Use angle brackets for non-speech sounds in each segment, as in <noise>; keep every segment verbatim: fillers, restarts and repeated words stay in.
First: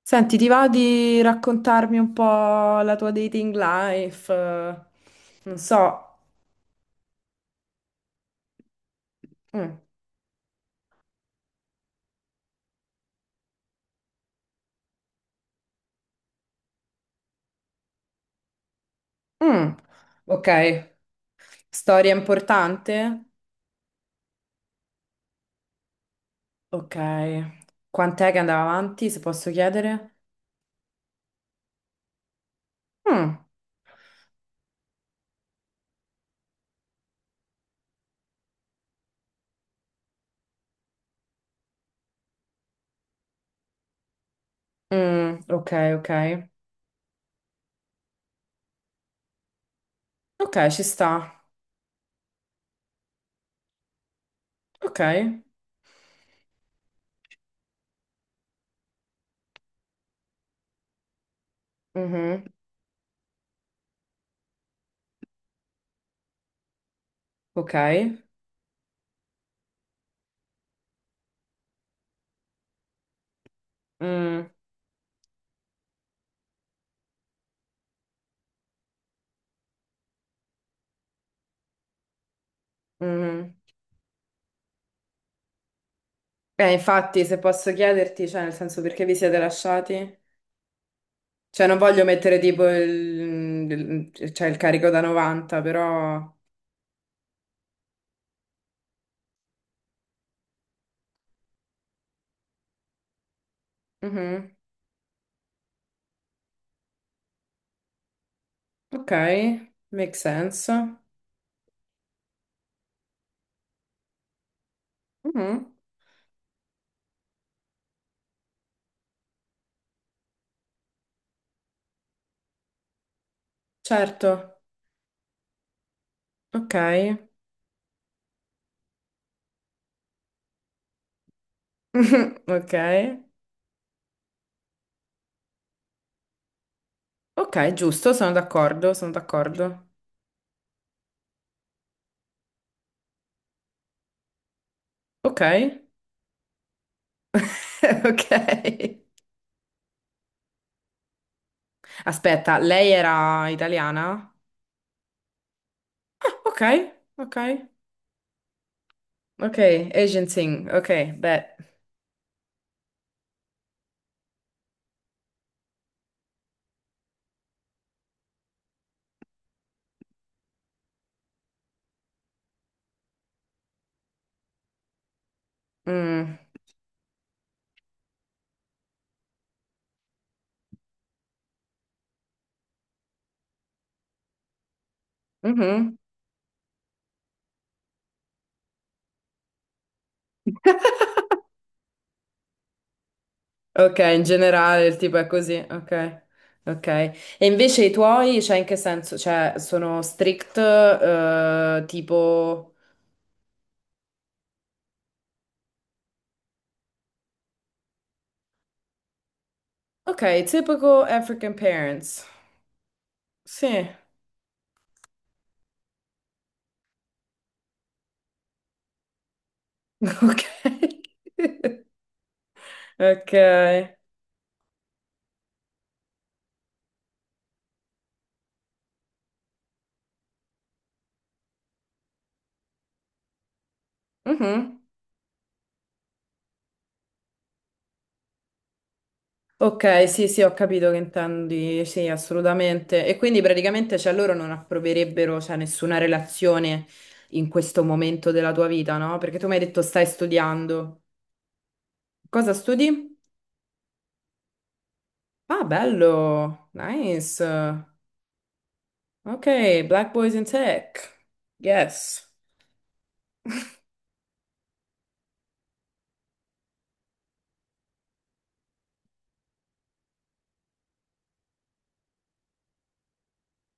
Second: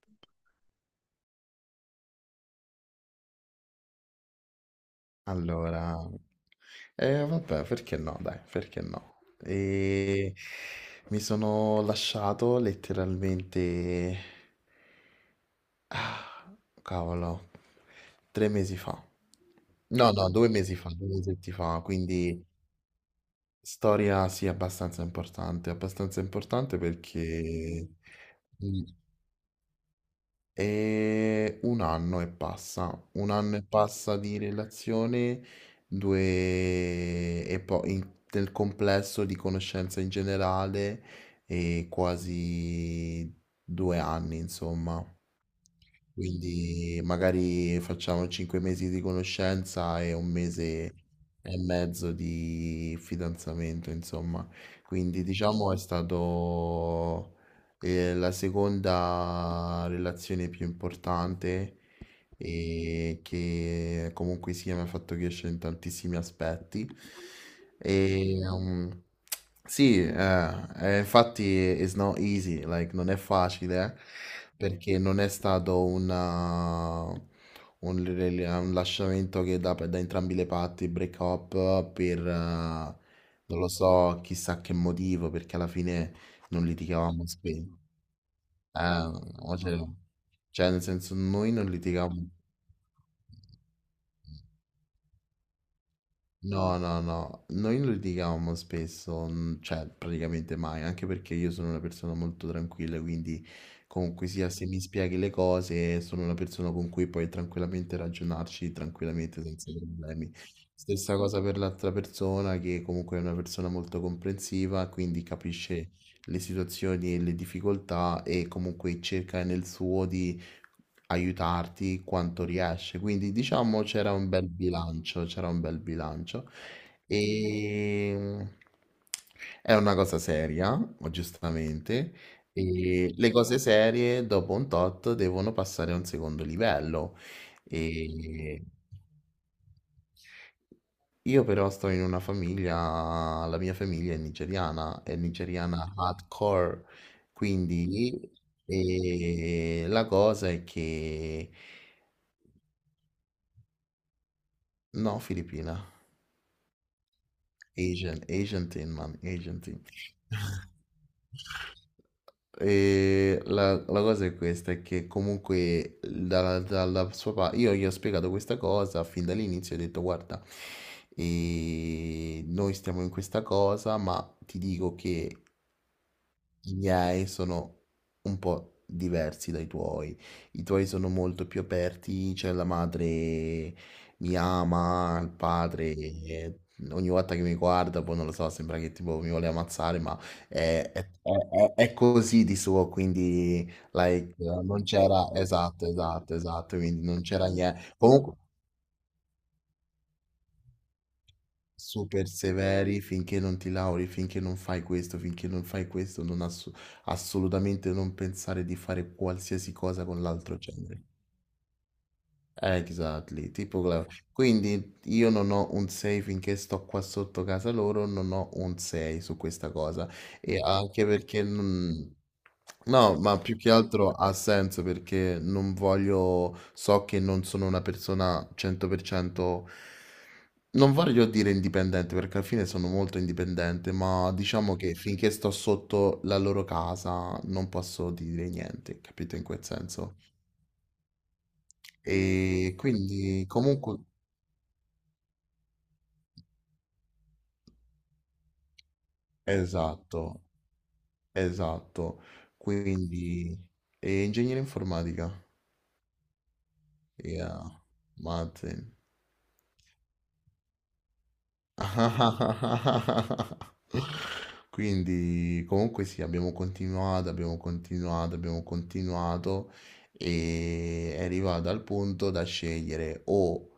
Senti, ti va di raccontarmi un po' la tua dating life? Eh. Non so. Allora, eh, vabbè, perché no? Dai, perché no? Mm. E mi sono lasciato letteralmente, ah, cavolo, tre mesi fa. Mm. No, no, Ok, due mesi fa, due mesi fa, storia quindi importante? storia sì, abbastanza importante, abbastanza importante Ok. perché Quant'è che andava mm, avanti, se posso chiedere? e un anno e passa, un Mm. anno e passa di relazione, due e poi in- nel complesso di conoscenza in generale e quasi due anni, insomma. Mm. Ok, ok. Quindi magari facciamo cinque mesi di conoscenza e un Ok, ci mese sta. e mezzo di fidanzamento, insomma. Ok. Quindi diciamo è stato eh, la seconda relazione più importante Mhm. e che comunque sia mi ha fatto crescere in tantissimi aspetti. Ok. E, um, sì, eh, eh, infatti it's not easy, like, non è facile, Mm. perché non è stato una- un, rel- un lasciamento che da, da entrambi le parti, break up, per, eh, Mhm. non lo so, chissà che motivo, perché alla fine non Eh, infatti, litigavamo se posso spesso. chiederti, cioè, nel senso, Eh, perché vi siete no, cioè, lasciati? cioè, nel senso, noi Cioè, non non voglio litigavamo. mettere tipo il, il- cioè, il carico da novanta, però. No, no, no, noi non litigavamo spesso, mm, cioè praticamente mai, anche perché io sono una persona molto tranquilla, quindi comunque sia Mhm. se mi spieghi le cose, sono una persona con cui puoi tranquillamente ragionarci, Ok, tranquillamente, senza make problemi. sense. Stessa cosa per l'altra persona, che comunque è una persona molto comprensiva, quindi Mhm. capisce le situazioni e le difficoltà e comunque cerca nel suo di aiutarti quanto riesce. Quindi diciamo c'era Certo, un bel bilancio, c'era un bel bilancio. ok. E è una cosa seria, giustamente, <laughs> Ok, e le cose serie dopo un tot devono passare a un secondo livello. ok, giusto, sono E d'accordo, sono d'accordo. io però sto in una famiglia, la mia famiglia è nigeriana, è Ok, nigeriana hardcore, <laughs> quindi ok. eh, la cosa è che Aspetta, lei era italiana? Ah. no, Filippina, Ok, ok, Asian, Asian Tin, man, ok, Asian Tin. Asian thing, <laughs> ok, beh. E la, la cosa è questa, è che comunque dalla, dalla sua parte, io gli ho spiegato questa cosa fin dall'inizio, ho detto guarda, eh, noi stiamo in questa cosa, ma ti dico che Mm. I miei sono un po' diversi dai tuoi. I tuoi sono molto più aperti, cioè la madre mi ama, il padre Mhm. eh, ogni volta che mi guarda, poi non lo so, sembra che tipo mi vuole ammazzare, ma è, è- è- è così di suo, quindi Ok, in like, non generale il tipo è c'era, così, esatto, ok. esatto, esatto, Ok. quindi non E c'era invece i niente. Comunque, tuoi, cioè in che senso? Cioè, sono strict, eh, super tipo. severi finché non ti lauri, finché non fai questo, finché non fai questo, non ass- assolutamente non pensare di fare qualsiasi cosa con Ok, l'altro genere. typical African parents. Exactly, tipo Sì. Clau. Quindi io non ho un sei finché sto qua sotto casa loro, non ho un sei su questa cosa. <laughs> E Ok. anche perché non. No, Ok. ma più che altro ha senso perché non voglio, so che non sono una persona cento per cento, non voglio dire indipendente perché alla fine sono molto indipendente, ma diciamo Mhm. che finché sto sotto la loro casa non posso dire niente, capito in quel Ok, senso? sì, sì, ho capito che intendi, sì, E assolutamente. E quindi quindi comunque praticamente, cioè, loro non approverebbero, cioè, nessuna relazione in questo momento della tua vita, no? Perché tu mi hai detto stai Esatto, studiando. esatto. Cosa studi? Quindi, e ingegneria informatica? Ah, bello. Nice. Yeah, Martin. Ok, Black Boys in Tech. Yes. <laughs> Quindi, comunque sì, abbiamo continuato, abbiamo continuato, abbiamo continuato e è arrivato al punto da scegliere o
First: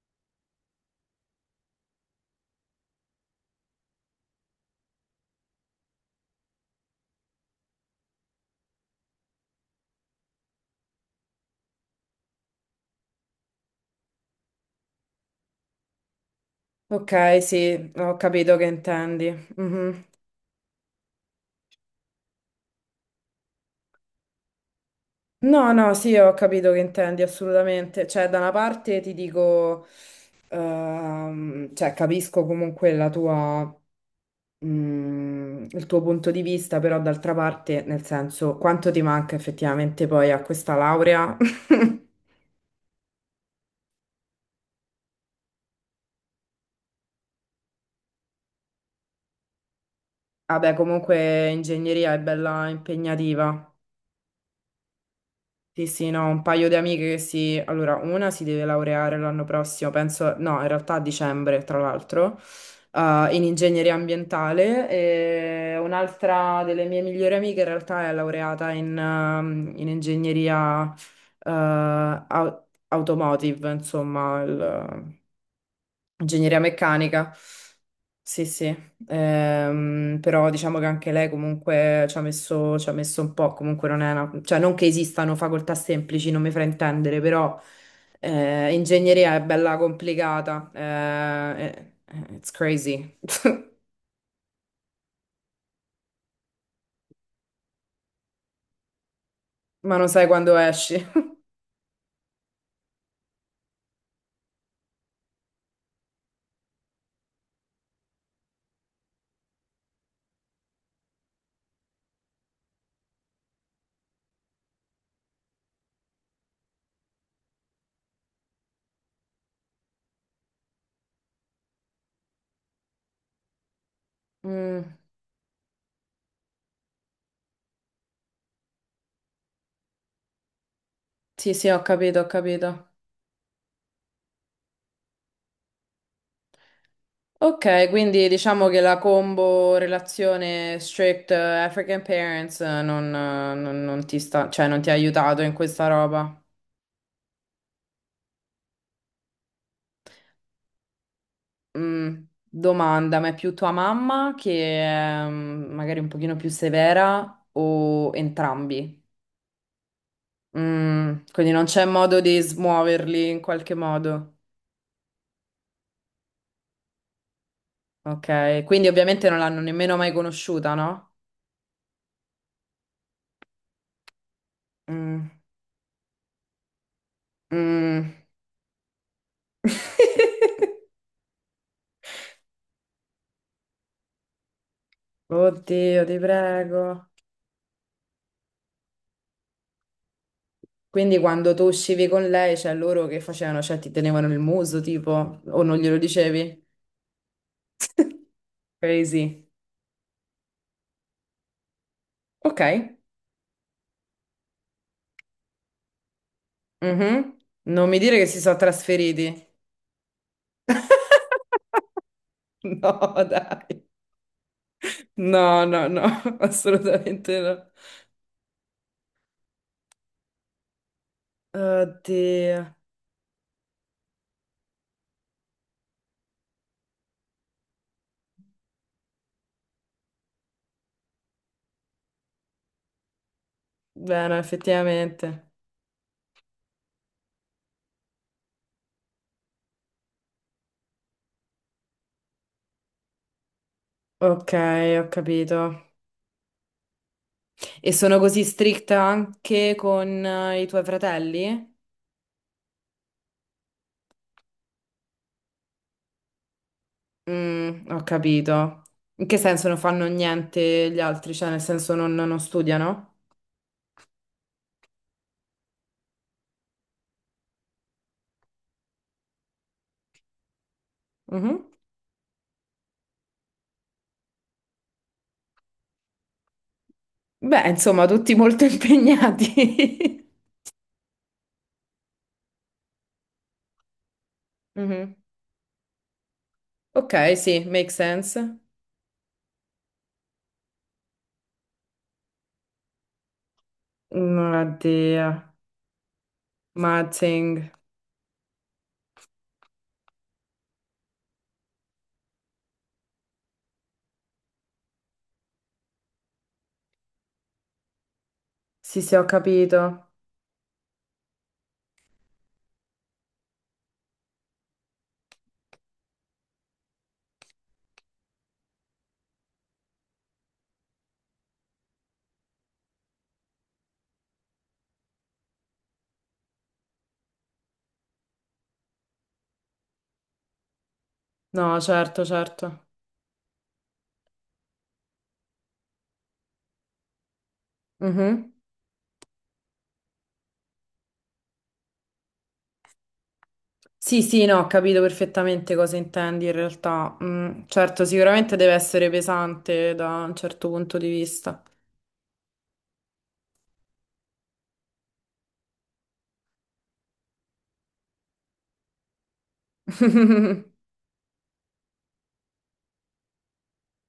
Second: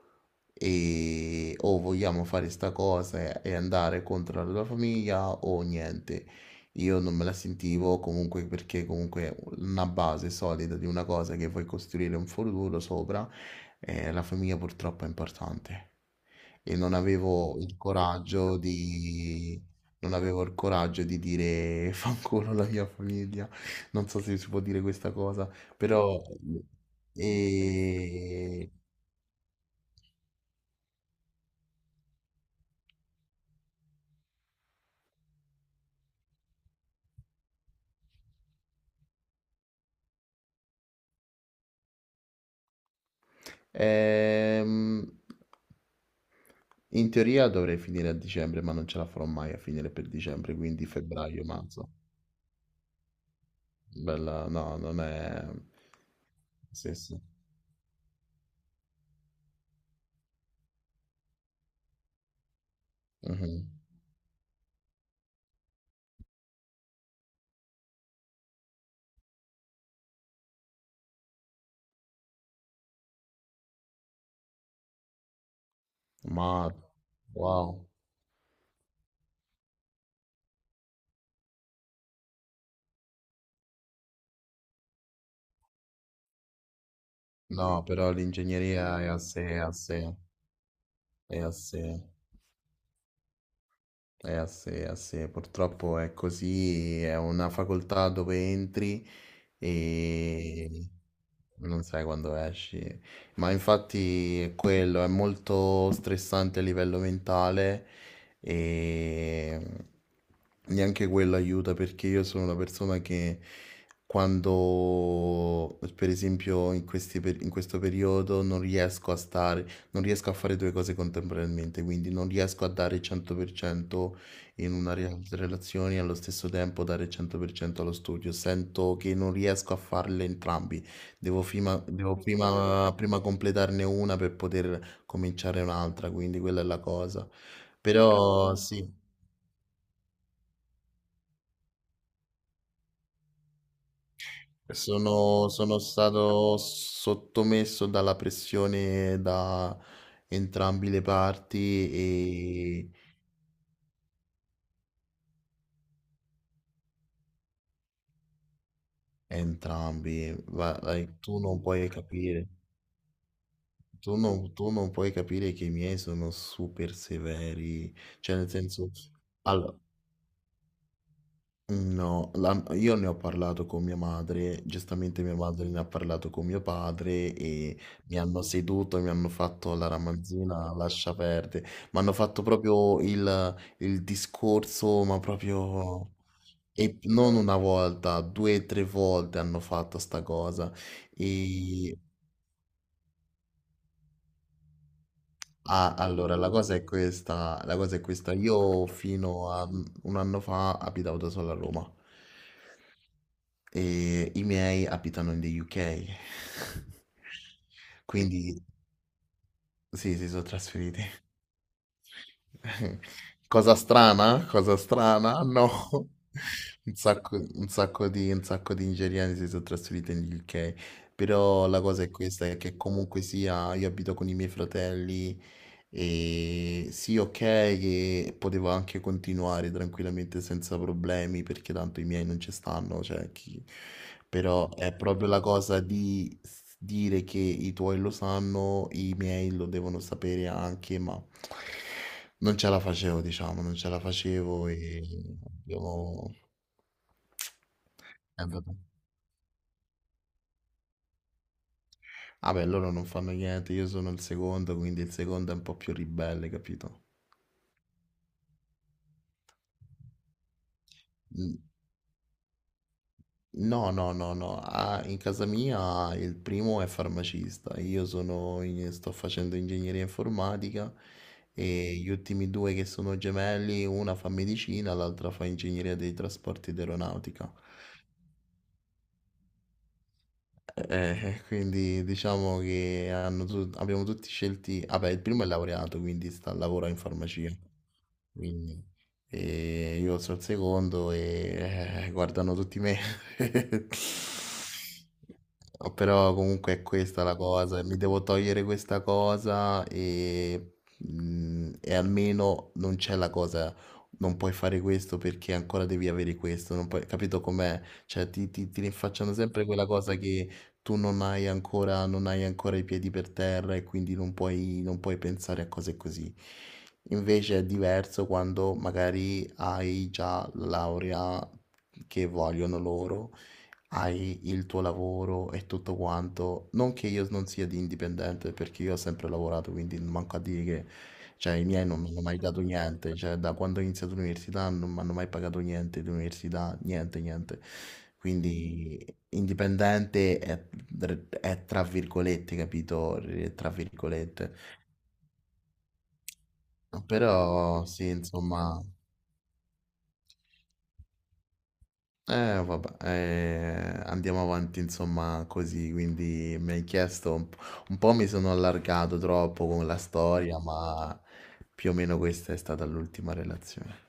e o vogliamo fare sta cosa e andare contro la tua famiglia o niente. Io non me la sentivo comunque perché comunque una base solida di una cosa che vuoi costruire un futuro sopra, eh, la famiglia purtroppo è importante. E non Ok, avevo il sì, ho capito coraggio che intendi. di. Mhm. Non avevo il coraggio di dire <laughs> fanculo la mia famiglia, non so se si può dire questa cosa, No, no, sì, però. ho capito che intendi assolutamente. Cioè, da una E. parte ti dico, ehm, cioè, capisco comunque la tua, mm, il tuo punto di vista, però d'altra parte, nel senso, quanto ti manca effettivamente poi a questa laurea? <laughs> Ehm, In teoria dovrei finire a dicembre, ma non ce la farò mai a finire per dicembre, Vabbè, quindi comunque febbraio-marzo. ingegneria è bella impegnativa. Bella, no, non è. Sì, sì, no, un paio di Sì, amiche che sì. si. Allora, una si deve laureare l'anno prossimo, penso, no, in realtà a dicembre, tra l'altro, eh, in Mhm. ingegneria ambientale e un'altra delle mie migliori amiche in realtà è laureata in, ehm, in ingegneria, eh, au- automotive, insomma, il- Ingegneria Ma, meccanica, wow. sì, sì, Ehm, però diciamo che anche lei comunque ci ha messo, ci ha messo un po', comunque non è una, cioè non che esistano facoltà semplici, non mi fraintendere, però No, però eh, l'ingegneria è a ingegneria è sé, è a bella sé, complicata. è a sé, Eh, eh, it's crazy, <laughs> è a sé, è a sé. Purtroppo è così, è una facoltà dove entri ma non sai quando e esci. non sai quando esci. Ma infatti è quello, è molto stressante a livello mentale e neanche quello aiuta perché io sono una persona che quando, per esempio, in questi per- in questo periodo non riesco a stare, non riesco a fare due cose contemporaneamente, quindi non riesco a dare il cento per cento in Mm, una rea- relazione e allo stesso tempo dare il cento per cento allo studio. Sento che non riesco a farle entrambi. Devo sì, sì, prima, ho devo capito, ho prima, capito. prima completarne una per poter cominciare un'altra, quindi quella è la cosa. Ok, quindi Però diciamo che sì, la combo relazione strict eh, African parents eh, non, eh, non- non ti sta, cioè non ti ha aiutato sono, in sono questa roba. stato sottomesso dalla pressione da entrambi le parti Mm, e domanda, ma è più tua mamma che è mm, magari un pochino più severa o entrambi? entrambi, va- vai, Mm, tu quindi non non c'è puoi modo di capire. smuoverli in qualche Tu modo. non, tu non puoi capire che i miei sono super severi, cioè nel Ok, quindi senso, ovviamente non l'hanno allora, nemmeno mai conosciuta, no? no, la- io ne ho parlato con mia madre, giustamente Mm, mia madre ne ha parlato con mio padre e mi mm. hanno seduto, mi hanno fatto la ramanzina, <laughs> lascia perdere, mi hanno fatto proprio il, il discorso, ma Oddio, proprio. ti prego. E non una volta, due o tre volte hanno fatto sta cosa. Quindi quando tu E, uscivi con lei, cioè loro che facevano? Cioè ti tenevano il muso, tipo, o non Ah, glielo allora, la dicevi? cosa è questa, la cosa è questa. <laughs> Io Crazy. fino a mm, un anno fa abitavo da solo a Roma Ok. e i miei abitano in the U K. Mhm. Non mi <laughs> dire che si sono Quindi trasferiti. sì, si sono trasferiti. <laughs> No, <laughs> dai. Cosa strana? Cosa strana? No, No. no, no, <laughs> Un sacco, assolutamente no. un sacco di, un sacco di nigeriani si sono trasferiti in U K. Però la cosa è questa, è Oddio. che comunque sia, io abito con i miei fratelli e sì, ok, che potevo anche continuare tranquillamente senza problemi perché tanto i miei non ci stanno, cioè chi. Bene, Però è proprio la effettivamente. cosa di s- dire che i tuoi lo sanno, i miei lo devono sapere anche, ma. Non ce la facevo diciamo, non ce la Ok, facevo e ho capito. abbiamo E sono così Eh vabbè. stricta anche con eh, i tuoi fratelli? Ah beh, loro non fanno niente, io sono il secondo, quindi il secondo è un po' più ribelle, capito? Mm, ho capito. In che senso non fanno niente gli altri? Cioè, N nel senso non, non studiano? no, no, no, no, ah, in casa mia il primo è farmacista, io sono in sto facendo ingegneria informatica Mhm. e gli ultimi due che sono gemelli, una fa medicina, l'altra fa ingegneria dei trasporti ed aeronautica. Beh, insomma, tutti molto <laughs> impegnati. Eh, quindi diciamo che hanno tu- abbiamo tutti scelti, vabbè, Mhm. il primo è laureato, quindi sta, lavora in Ok, farmacia, sì, make sense. quindi e io sono il secondo e eh, guardano tutti me. <laughs> Non Oddio. No, Però comunque è questa la Mazzing. cosa, mi devo togliere questa cosa e, mm, e almeno non c'è la cosa, non puoi fare questo perché ancora devi avere questo, non puoi, capito com'è? Cioè ti, ti, ti Sì, sì, ho rinfacciano sempre quella capito. cosa che tu non hai ancora, non hai ancora i piedi per terra e quindi non puoi, non puoi pensare a cose così. Invece è diverso quando magari hai già la laurea che vogliono loro hai il tuo lavoro e tutto quanto. Non che io non sia di indipendente, perché io ho sempre lavorato, quindi manco a dire che, cioè, i No, miei non mi hanno certo, mai dato certo. niente. Cioè, da quando ho iniziato l'università non mi hanno mai pagato niente di università, niente, niente. Mhm. Quindi indipendente è, è tra virgolette, capito? Tra Sì, sì, virgolette. no, ho capito perfettamente cosa intendi in realtà. Mm, Però certo, sì, sicuramente deve insomma. essere pesante da un certo punto di vista. Eh vabbè, eh, andiamo avanti insomma così, quindi mi hai chiesto, un po', un po' mi sono allargato troppo con la storia, <laughs> ma più o meno questa è stata l'ultima relazione.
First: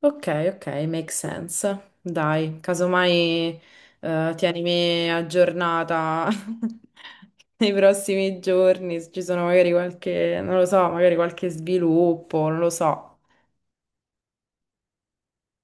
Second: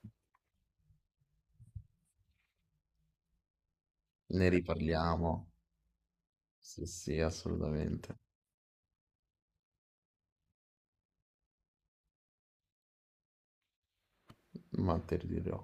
Ok, ok, make sense. Dai, casomai eh, Ne tienimi riparliamo? aggiornata Sì, sì, <laughs> nei assolutamente, prossimi giorni, se ci sono magari qualche, non lo so, magari qualche sviluppo, non lo so. ma te lo dirò.